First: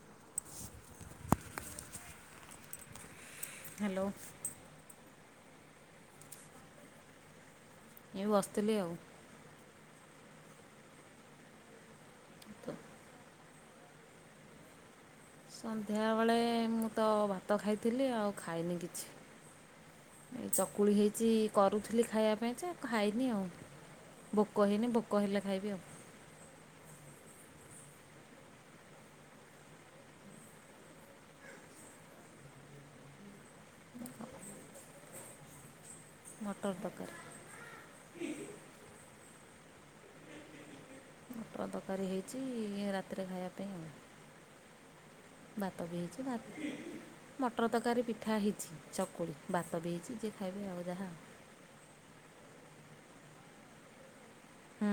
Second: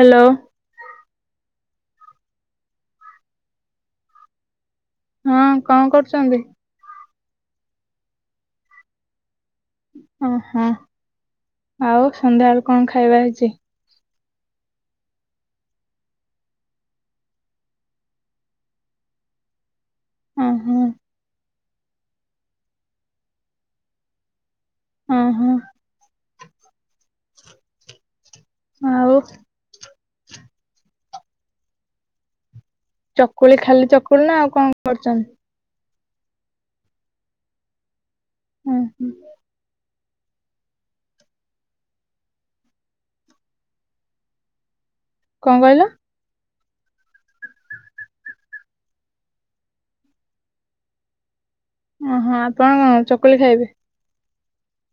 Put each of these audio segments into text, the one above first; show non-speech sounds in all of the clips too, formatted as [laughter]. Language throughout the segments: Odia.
ହ୍ୟାଲୋ। ହ୍ୟାଲୋ। ହଁ କଣ କରୁଛନ୍ତି। ଏ ବସିଥିଲି ଆଉ। ଓହୋ ଆଉ ସନ୍ଧ୍ୟାବେଳ ତ କଣ ଖାଇବା ହେଇଛି। ସନ୍ଧ୍ୟାବେେଳେ ମୁଁ ତ ଭାତ ଖାଇଥିଲି ଆଉ ଖାଇନି କିଛି। ଏଇ ଓହୋ ଚକୁଳି ହେଇଛି। କରୁଥିଲି ଖାଇବା ପାଇଁ ଯେଉ ଖାଇନି ଆଉ ଖାଇନି। ଭୋକ ହେନି ଭୋକ ହେଲେ ଓହୋ ଖାଇବି ଆଉ। ଆଉ। ଚକୁଳି ଖାଲି ଚକୁଳି ନା ଆଉ କଣ କରୁଛନ୍ତି। ମଟର ତରକାରୀ। ହୁଁ ହୁଁ। ଟଦକାରୀ ହେଇଛି ରାତିରେ ଖାଇବା ପାଇଁ କଣ ଆଉ। କହିଲ? ଭାତ ବି ହେଇଛି ବା। ମଟର ତରକାରୀ ପିଠା ହେଇଛି ଚକୁଳି ଭାତ ବି ହେଇଛି ଯିଏ ଖାଇବେ ଆଉ ଯାହା। ଓହୋ ଆପଣ କଣ ଚକଲି ଖାଇବେ? ହୁଁ।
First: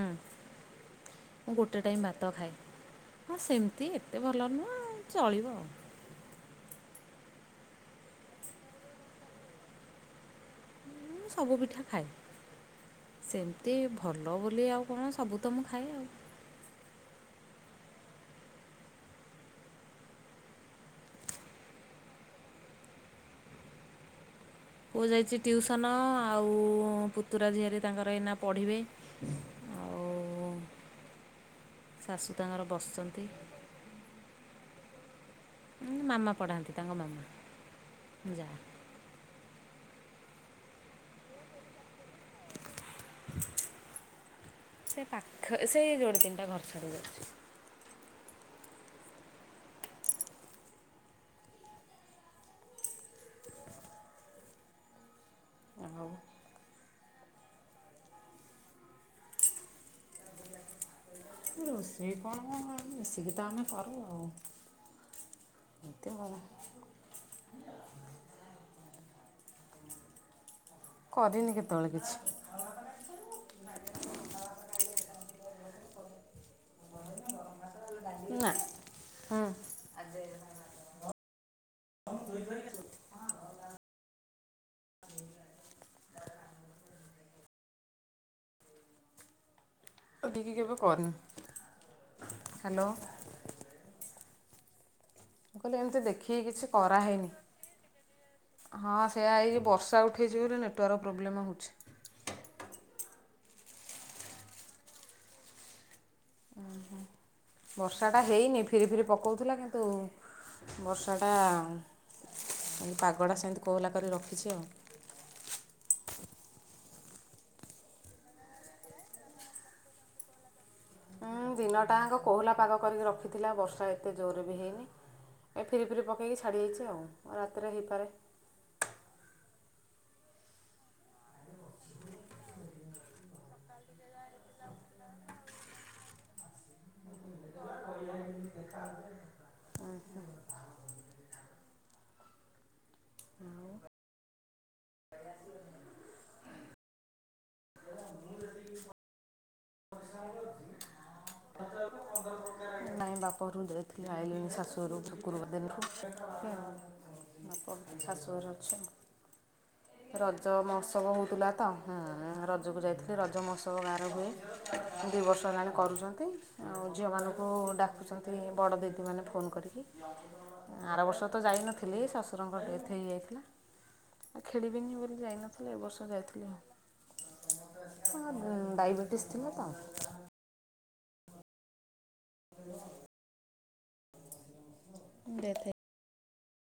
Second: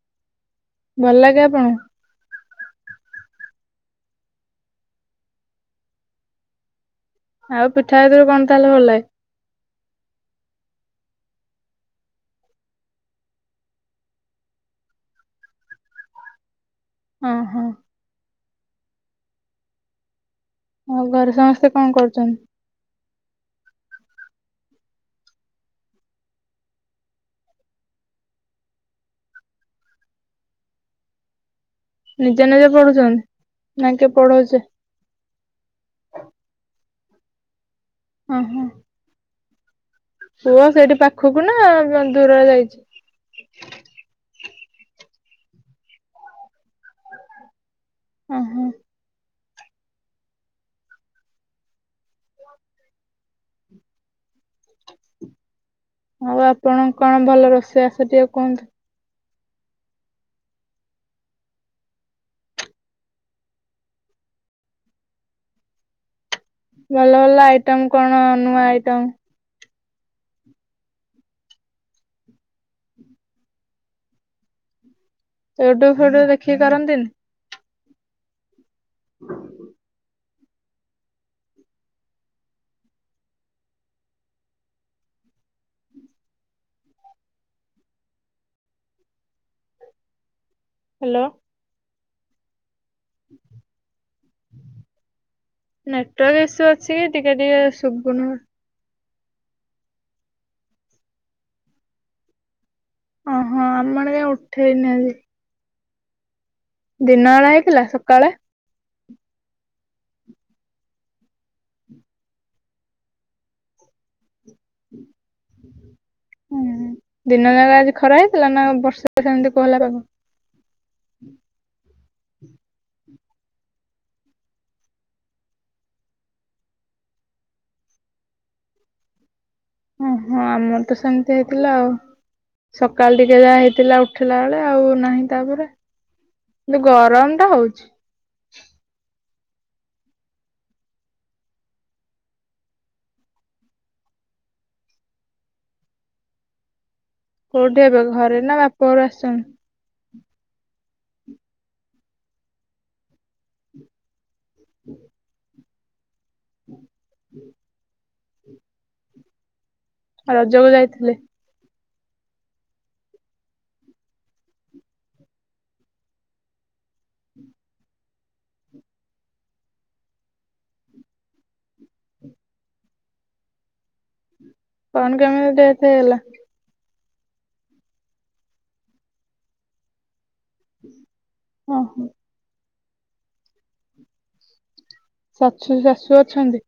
ଭଲ ଲାଗେ ମୁଁ ଗୋଟେ ଆପଣଙ୍କୁ ଟାଇମ ଭାତ ଖାଏ। ହଁ ସେମିତି ଏତେ ଭଲ ନୁହଁ ଚଳିବ ଆଉ। ଆଉ ପିଠା ଭିତରୁ କଣ ତାହେଲେ ଭଲ ଲାଗେ? ମୁଁ ସବୁ ପିଠା ଖାଏ ସେମିତି ଭଲ ବୋଲି ଆଉ କଣ ସବୁ ତ ମୁଁ ଖାଏ। ହଁ ହଁ। ଆଉ ଘରେ ସମସ୍ତେ କଣ କରୁଛନ୍ତି? ପୁଅ ଯାଇଛି ଟିଉସନ ଆଉ-ଉ-ଉ-ଉ ପୁତୁରା ଝିଆରି ତାଙ୍କର ଏଇନା ପଢ଼ିବେ ଆଉ-ଉ-ଉ ନିଜେ ନିଜେ ପଢୁଛନ୍ତି, ନା କିଏ ପଢଉଛି? ଉଁ ମାମା ପଢାନ୍ତି ତାଙ୍କ ମାମା। ହଁ ଯା। ହୁଁ। ପୁଅ ସେଇଠି ପାଖକୁ ନା ଦୂରରେ ଯାଇଛି? ସେ ପାଖ ସେଇ ରୋଡ଼ ତିନିଟା ଘର ଛାଡିକି ଯାଉଛି। ଓହୋ ଆଉ ଆପଣ କଣ ଭଲ ରୋଷେଇ ଆସ ଟିକେ କୁହନ୍ତୁ? ରୋଷେଇ କଣ ମିଶିକି ତ ଆମେ କରୁ ଆଉ। ଏତେ ଭଡ଼ ଭଲ ଭଲ ଆଇଟମ କଣ ନୂଆ ଆଇଟମ? କରିନି କେତେବେଳେ କିଛି। ୟୁଟ୍ୟୁବ ଫୁଟ୍ୟୁବ ଦେଖି କରନ୍ତିନି? ନା। ହଁ। [unintelligible] କେବେ କରିନି। Hello hello. ମୁଁ କହିଲି ଏମିତି ଦେଖିକି ନେଟୱାର୍କ କିଛି ଇସୁ ଅଛି କି କରାହେଇନି ଟିକେ ଟିକେ ଶୁଭୁନି ସେଆ ଏଇ ବର୍ଷା ଉଠେଇଛିି ବୋଲି ନେଟୱାର୍କ ପ୍ରୋବ୍ଲେମ୍ ହେଉଛି। ଓହୋ ଆମ ଆଡେ କାଇଁ ଉଠେଇନି ଆଜି। ଦିନବେଳା ହେଇଥିଲା ସକାଳେ? ପୋକଉଥିଲା କିନ୍ତୁ ବର୍ଷାଟା ଏ ପାଗଟା ସେମିତି କୋହଲା କରି ରଖିଛି ଆଉ। ହୁଁ ହୁଁ ଦିନ ଜାଗା ଆଜି ଖରା ହେଇଥିଲା, ନା ବର୍ଷା ବ ସେମିତି କୋହଲା ପାଗ? ହୁଁ ଦିନଟାଙ୍କ କୋହଲା ପାଗ କରିକି ରଖିଥିଲା ବର୍ଷା ଏତେ ଜୋରରେ ବି ହେଇନି ଏ ଫିରି ଫିରି ପକେଇକି ଛାଡ଼ିଯାଇଛି ଆଉ। ରାତିରେ ହେଇପାରେ। ଓହୋ ଆମର ତ ସେମିତି ହେଇଥିଲା ଆଉ। ସକାଳ ଟିକେ ଯାହା ହେଇଥିଲା ଉଠିଲା ବେଳେ ଆଉ ନାହିଁ ତାପରେ କିନ୍ତୁ ଗରମ ଟା ହଉଛି। [inaudible] ଆଚ୍ଛା। ହଁ ବା। କୋଉଠି ଏବେ ଘରେ ନା ବାପ ଘରେ ଆସିଛନ୍ତି? ନାଇ ବାପ ଘରୁ ଯାଇଥିଲି ଆଇଲିନି। ଶାଶୁଘରୁ କୁ ଗୁରୁବାର ଦିନ। [inaudible] କଥା ଶୁ [inaudible] ରଜ ରଜକୁ ମହତ୍ସବ ଯାଇଥିଲେ? ହଉଥିଲା ତ। ହଁ-ଅ-ଅ-ଅ ରଜକୁ ଯାଇଥିଲି ରଜ ମହୋତ୍ସବ ଗାଁରେ ହୁଏ। ଦୁଇ ବର୍ଷ ହେଲାଣି କରୁଛନ୍ତି। ଆଉ ଝିଅମାନଙ୍କୁ ଡା କରୁଛନ୍ତି ବଡ଼ ଦିଦି ମାନେ ଫୋନ୍ କରିକି। ଆର ବର୍ଷ ତ ଯାଇନଥିଲି ଶ୍ୱଶୁରଙ୍କ ଡେଥ୍ ହେଇଯାଇଛି। ଆଉ ଖେଳିବିନି କଣ ବୋଲି ଯାଇ କେମିତି ନଥିଲେ ଏ ଡେଥ ବର୍ଷ ହେଇଗଲା ଯାଇଥିଲେ। ଅ-ଅ ଡାଇବେଟିସ୍ ଥିଲା ତ। ଓ ହୋ। ଶାଶୁ ଶାଶୁ ଅଛନ୍ତି।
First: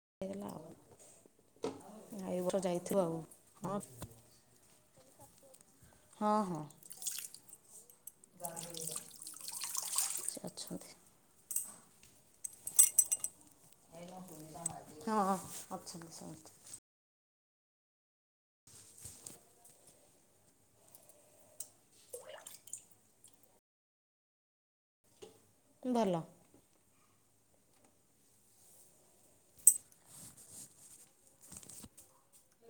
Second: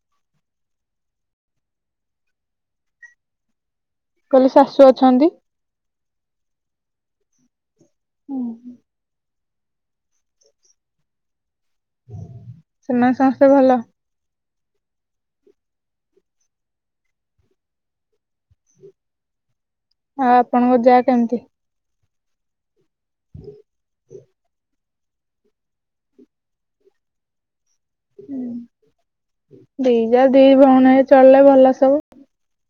ଆ ଏ ଗୋଠ ଯାଇଥିବ ଆଉ ହଁ। କହିଲେ ଶାଶୁ ଅଛନ୍ତି। ହଁ ହଁ ସେ ଅଛନ୍ତି। ସେମାନେ ସମସ୍ତେ ଭଲ। ହଁ ଅଛନ୍ତିଛ ଅଛି। ହଁ ଆପଣଙ୍କ ଯାହା କେମିତି। ଭଲ। ହଁ ଦି ଯା ଦି ଭଉଣୀ ହେ ଚଳିଲେ ଭଲ ସବୁ।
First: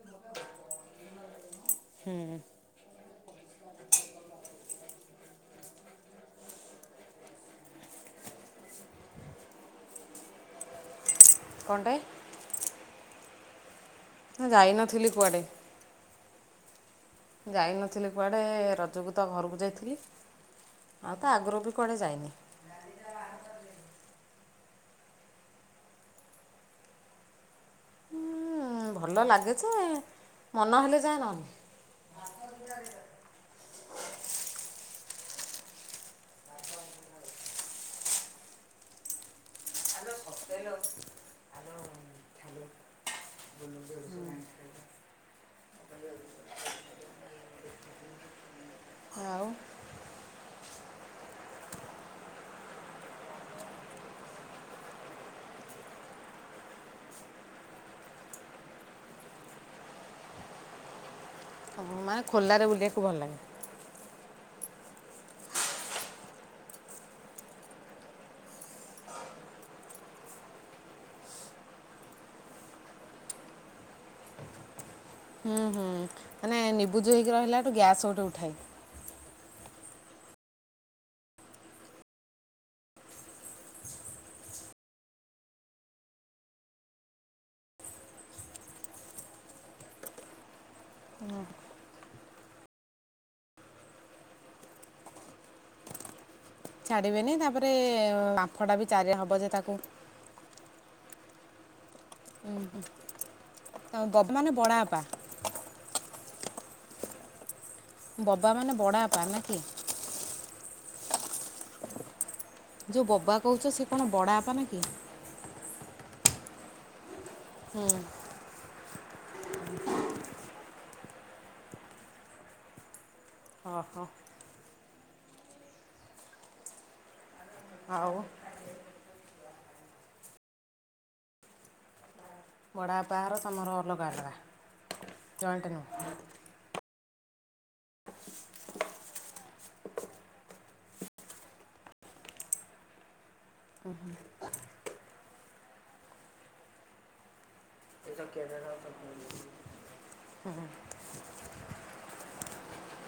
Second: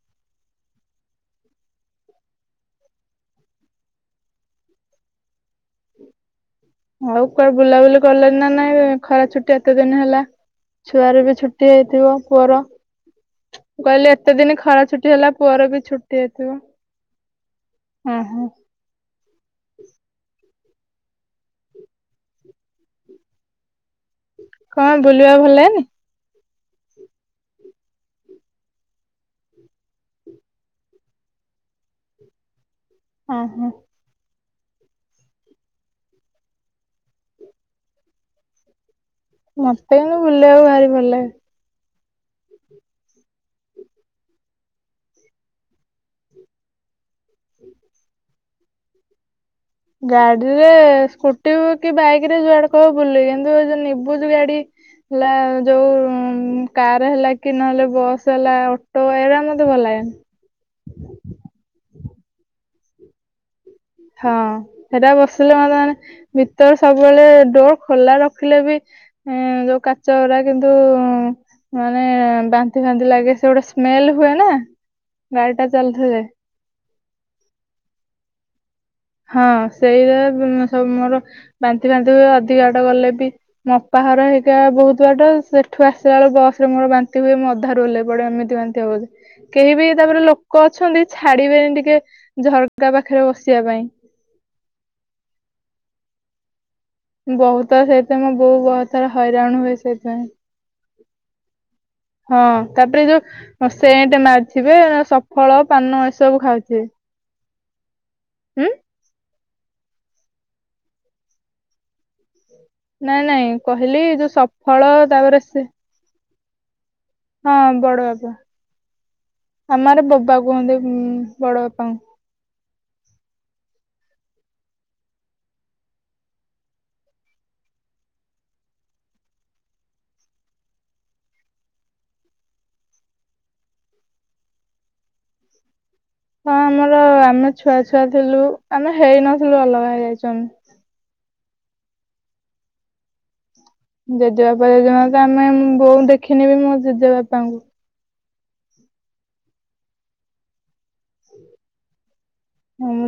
ହୁଁ। ଆଉ କୁଆଡେ ବୁଲାବୁଲି କଲେଣିି ନା ନାଇଁ ଖରା ଛୁଟି ଏତେ ଦିନ ହେଲା। ଛୁଆରେ ବି ଛୁଟି କ'ଣଟେ ହେଇଥିବ ପୁଅର ହ କହିଲି ଏତେ ମୁଁ ଦିନ ଖରା ଯାଇନଥିଲି ଛୁଟି ହେଲା କୁଆଡ଼େ ପୁଅର ବି ଛ। [unintelligible] ଯାଇନଥିଲି କୁଆଡ଼େ ରଜକୁ ତ ଘରକୁ ଯାଇଥିଲି। ଆଉ ତ ଆଗରୁ ବି କୁଆଡେ ଯାଇନି। କଣ ବୁଲିବା ଭଲ ଲନି। ଉଁ, ଭଲ ଲାଗେ ଯେ ମନ ହେଲେ ଯାଏ ନହେନଲେ। ହଁ ହଁ ହଁ। କୁ ବୁଲ ଆଉ ବାହାରି ପଡିଲେ। ବଲ। ହୁଁ। ହଉ। ଗାଡିରେ ସ୍କୁଟି କି ବାଇକ ରେ ଯୁଆଡେ କ ବୁଲ କିନ୍ତୁ ଏ ଯୋଉ ନିବୁଜ ଗାଡି ହେଲା ଯୋଉ କାର ହେଲା କି ନହେଲେ ବସ୍ ହେଲା ଅଟୋ ଏଇଗଳିା ମତେ ଭଲ ଲାଗେନି। ମାନେ ଖୋର୍ଲାରେ ବୁଲିବାକୁ ଭଲ ଲାଗେ ହଁ ସେଟା ବସିଲେ ମେ ମାନେ ଭିତରେ ସବୁବେଳେ ଡୋର ଖୋଲା ରଖିଲେ ବି ଯୋଉ କାଚ ଗଡା କିନ୍ତୁ ମାନେ ବାନ୍ତି ଫାନ୍ତି ଲାଗେ ସେ ଗୋଟେ ସ୍ମେଲ ହୁଏ ନା। ହୁଁ ଗାଡିଟା ହୁଁ ଚାଲୁଥିଲେ। ମାନେ ନିବୁଜ ହେଇକି ରହିଲାଠୁ ଗ୍ୟାସ ଗୋଟେ ଉଠାଇ। ହଁ ସେଇଟ ସବୁ ମୋର ବାନ୍ତି ଫନ୍ତି ହୁଏ ଅଧିକା ବାଟ ଗଲେ ବି ମୋପାଘର ହେଇକା ବହୁତ ବାଟ ସେଠୁ ଆସିଲା ବେଳଳେ ବସ ରେ ମୋର ବାନ୍ତି ହୁଏ ମୁ ଅଧା ରୁଲେ ପଡେ ଏମିତି ବାନ୍ତି ହ ବ କେହି ବି ତାପରେ ଲୋକ ଅଛନ୍ତି ଛାଡିବେନି ଟିକେ ଝରକା ପାଖରେ ବସିବା ପାଇ। ଛାଡ଼ିବେନି ତାପରେ ବହୁତ ସେଇଥିାଇ ମୁଁ ବହୁ ବାମ୍ଫଟା ବି ବହୁତ ଥର ଚାରି ହବ ଯେ ହଇରାଣ ହୁଏ ତାକୁ ସେଇଥିପାଇଁ। ହଁ ତାପରେ ଯୋଉ ସେଟ ବବା ମାନେ ବଡ଼ ମାରିବେ ବାପା ସଫଳ ପାନ। ସବୁ ଖାଉଥିବେ। ବବା ହୁଁ ମାନେ ବଡାପା ନା [inaudible] ଯେଉଁ ନାଇଁ ବବା ନାଇଁ କହୁଛ ସେ କଣ କହିଲି ବଡ଼ ଯୋଉ ବାପା ନା କି ସଫଳ ତାପରେ ସେ ହଁ ହୁଁ ବଡ ବାବା। ଆମର ବାବା କୁହନ୍ତି ବଡ ବାପାଙ୍କୁ। ଓହୋ। ଆଉ ବଡ଼ ବାପା ଘର ତମର ଅଲଗା ଅଲଗା ଜୟଣ୍ଟ ନୁହଁ? ହଁ ଆମର ଆମେ ଛୁଆ ଛୁଆ ଥିଲୁ ଆମେ ହେଇନଥିଲୁ ଅଲଗା ହେଇଯାଇଛୁ ଆମେ। ଜେଜେବାପା ଜେଜେମା ତ ନାଇଁ ବୋଉ ଦେଖିନିି ମୋ ଜେଜେ ବାପାଙ୍କୁ। [unintelligible]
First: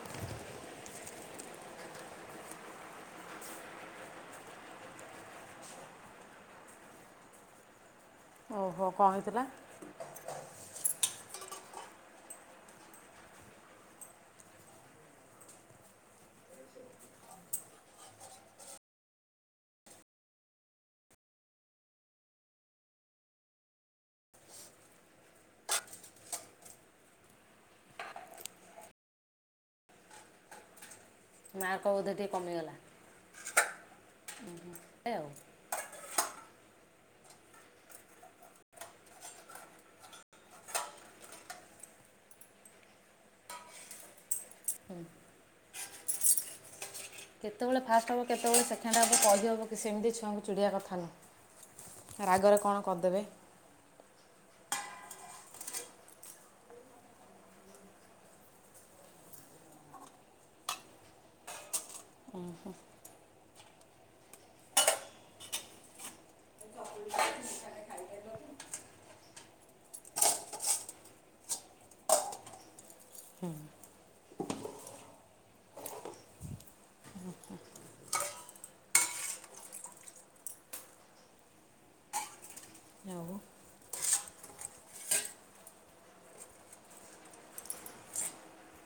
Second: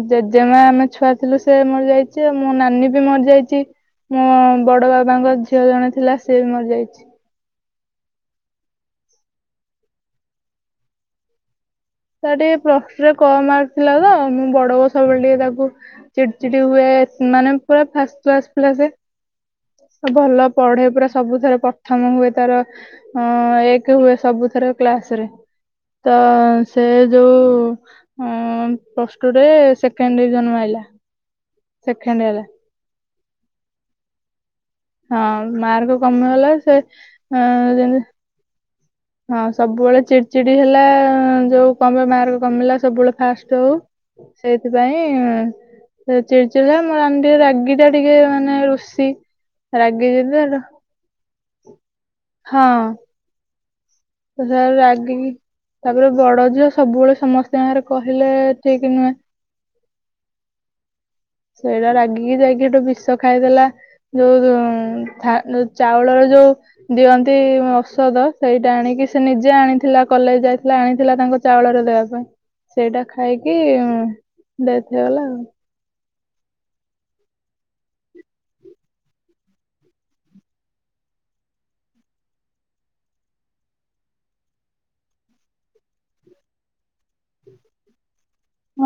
ଜେଜେମା ଆମେ ଛୁଆ ଥିଲୁ ସେ ମରିଯାଇଛି। ଆଉ ମୋ ନାନୀ ବି ମରିଯାଇଛି ମୋ ବଡ ବାବାଙ୍କ ଝିଅ ଜଣେ ଥିଲା ସେ ବି ମରିଯାଇଛି। ଓହୋ କଣ ହେଇଥିଲା। ତା ଟିକେ ପରେ କ ମାର୍କ ଥିଲା ତ ମୁଁ ବଡ ହ ସବୁବେଳେ ଟିକେ ତାକୁ ଚିଟି ଚିଟି ହୁଏ। ମାନେ ପୁରା ଫାଷ୍ଟ କ୍ସ ଥିଲା। ସେ ଭଲ ପଢେ ପୁରା ସବୁଥର ପ୍ରଥମ ହୁଏ। ତାର ଏକ ହୁଏ ସବୁଥର କ୍ଲାସରେ ତ ସେ ଯୋଉ ପସଟୁରେ ସେକେଣ୍ଡ ଡିଭିଜନ ମାଇଲା। ମାର୍କ ବୋଧ ଟିକେ ହେଲା କମିଗଲା। ହୁଁ। ହଁ ମାର୍କ କମିଗଲା ସେ ଯେମିତି ହଁ ସବୁବେଳେ ଚିଡିଚିଡି ହେଲା ଯୋଉ କମ ମାର୍କ କମିଲା ସବୁବେଳେ ଫାଷ୍ଟ ହଉ ସେଇଥିପାଇଁ ଚିଡି ଚିଡି କେତେବେଳେ ଫାଷ୍ଟ ହେବ କେତେବେଳେ ସେକେଣ୍ଡ ରୁଷି ହେବ କହିହେବ କି ରାଗି ସେମିତି ଯଦି ଛୁଆଙ୍କୁ ଚୁଡ଼ିବା କଥା ନୁହଁ। ରାଗରେ କଣ କରିଦେବେ। ତ ରାଗି ତାପରେ ବଡ ଝିଅ ସବୁବେଳେ ସମସ୍ତ ଆଗରେ କହିଲେ ଠିକ ନୁହେଁ। ସେଇଟା ରାଗିକି ଯାଇକି ଗୋଟେ ବିଷ ଖାଇଥିଲା। ଯୋଉ ଚାଉଳର ଯୋଉ ଦିଅନ୍ତି ଔଷଧ ସେଇଟା ଆଣିକି ସେ ନିଜେ ଆଣିଥିଲା କଲେଜ ଯାଇଥିଲା ଆଣିଥିଲା। ତାଙ୍କ ଚାଉଳରେ ଦେବା ପାଇଁ ସେଇଟା ଖାଇକି ଡେଥ ହେଇଗଲା ଆଉ। ଆଉ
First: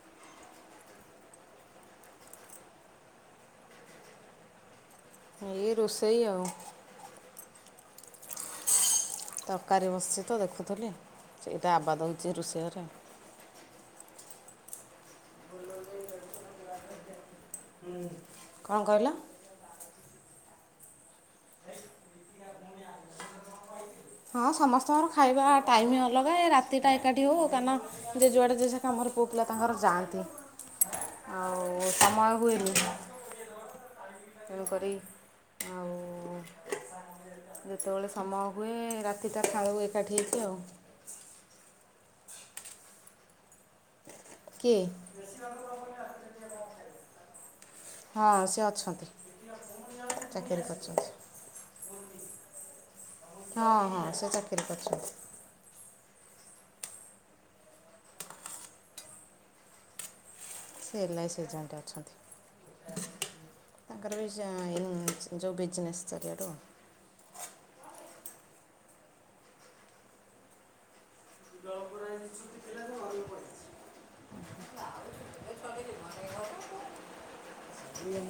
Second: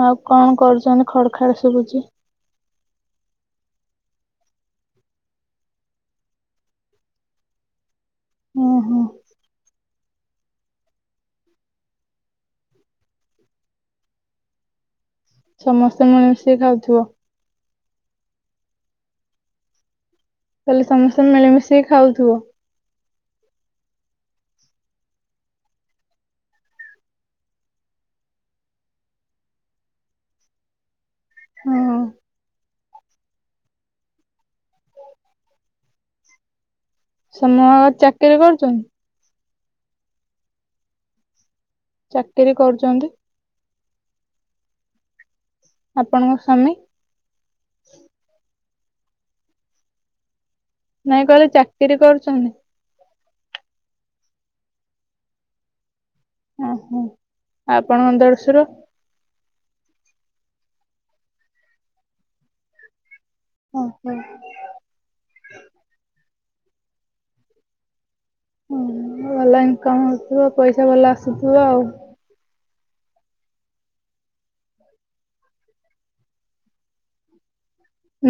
ଆଉ କଣ କରୁଛନ୍ତି ଖଡ ଖାଡ ଶୁଭୁଛି। ଏ ରୋଷେଇ ଆଉ ଓ ହୋ। ତରକାରୀ ବ [unintelligible] ଆବାଦ ହେଉଛି ରୋଷେଇ ଘରେ [inaudible] ସମସ୍ତେ ମିଳି ମିଶେଇ ଖାଉଥିବ? କଣ କହିଲ? ତାହଲେ ସମସ୍ତେ ମିଳିମିଶି ଖାଉଥିବ। [inaudible] ହଁ ସମସ୍ତଙ୍କର ଖାଇବା ଟାଇମ ହିଁ ଅଲଗା ଏ ରାତି ଟା ଏକାଠି ହଉ। କାରଣ ଯିଏ ଯୁଆଡେ ଯେଝା ପୁଅ ପିଲା ତାଙ୍କର ଯାଆନ୍ତି। ହଁ ଆଉ ସମୟ ହୁଏନି। ତେଣୁ କରି ଆଉ ସମୟ ଯେତେବେଳେ ଚାକିରି ସମୟ ହୁଏ କରୁଛନ୍ତି। ରାତିଟା ଖାଇବୁ ଏକାଠି ହେଇଛି ଆଉ ଚାକିରି କରୁଛନ୍ତି? କିଏ? ଆପଣଙ୍କ ସ୍ଵାମୀ? ହଁ ସେ ଅଛନ୍ତି। ଚାକିରି କରିଛନ୍ତି। ନାଇଁ କହିଲେ ଚାକିରି କରୁଛନ୍ତି? ହଁ ହଁ ସେ ଚାକିରି କରୁଛନ୍ତି। ଓହୋ ଆପଣଙ୍କ ଦେଢଶୁର? ସେ ନାାଇଁ ସିଜନ୍ଟେ ଅଛନ୍ତି ଓହୋ ତାଙ୍କର ବି ଯୋଉ ବଜିନେସ୍ ଚା ଏଠୁ। ଓ ଭଲ ଇନକମ ହଉଥିବ ପଇସା ଭଲ ଆସୁଥିବ ଆଉ।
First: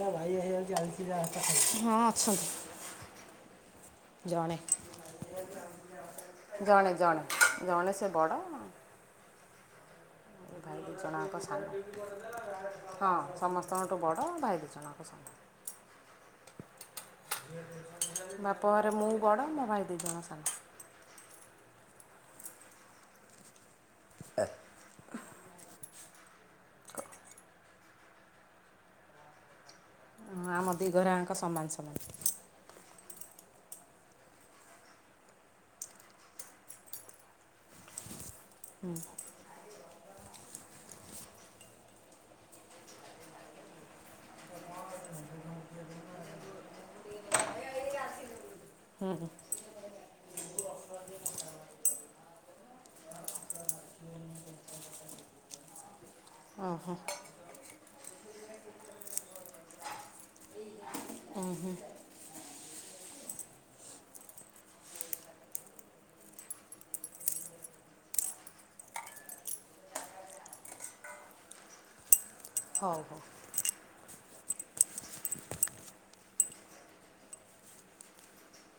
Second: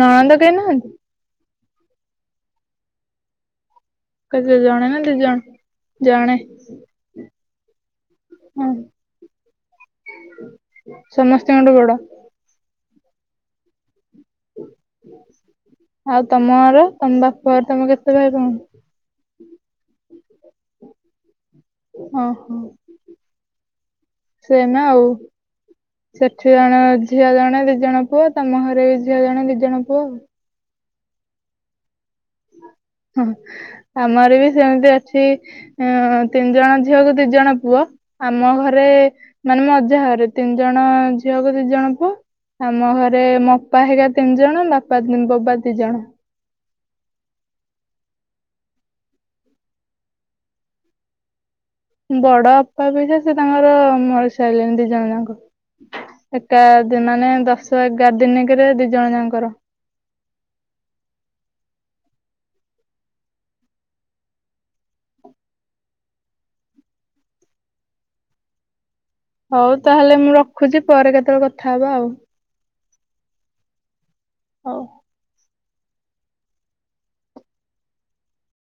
ନାଲୋ। କେହିନାହାନ୍ତି। ହଁ ଅଛନ୍ତି। କ ଜଣେ ନା ଦିଜଣ ଜଣେ ଜଣେ। ଜଣେ ସେ। ବଡ। ଭାଇ ଦିଜଣ ଜାଙ୍କ ସାନ। ସମସ୍ତଙ୍କଠୁ ବଡ ହଁ ସମସ୍ତଙ୍କଠୁ ବଡ଼ ଭାଇ ଦିଜଣ ସାନ। ଆଉ ତମର। ତମ ବାପା ତମେ କେତେ ଭାଇ ଭଉଣୀ। ବାପ ଘରେ ମୁଁ ବଡ଼ ମୋ ଭାଇ ଦିଜଣ ସାନ। ହଁ ହଁ। ସେନା ଆଉ। ସେଠି ଜଣେ ଝିଅ ଜଣେ ଦି ଜଣ ପୁଅ ତମ ଘରେ ବି ଝିଅ ଜଣେ ଦି ଜଣ ପୁଅ। ହଁ ଆମ ଦିଘାର ଜାଙ୍କ ସମାନ ସମାନ। ହଁ ଆମର ବି ସେମିତି ଅଛି ତିନି ଜଣ ଝିଅକୁ ଦି ଜଣ ପୁଅ। ଆମ ଘରେ ମାନେ ମ ଯାହା ଘରେ ତିନି ଜଣ ଝିଅକୁ ଦି ଜଣ ପୁଅ ଆମ ଘରେ ମୋ ଅପା ହେକା ତିନି ଜଣ ବାପା ବବା ଦି ଜଣ। ବଡ ଅପା ବି ସେ ସେ ତାଙ୍କର ମରିସାରିଲେଣି ଦି ଜଣ ଯାକ ଏକା ଓହୋ ମାନେ ଦଶ ଏଗାର ଦିନକରେ ଦି ଜଣ ଯାଙ୍କର। ହଉ ତାହେଲେ ମୁଁ ରଖୁଛି ପରେ କେତେବେଳେ କଥା ହବା ଆଉ। ହଉ ହଉ। ହଉ।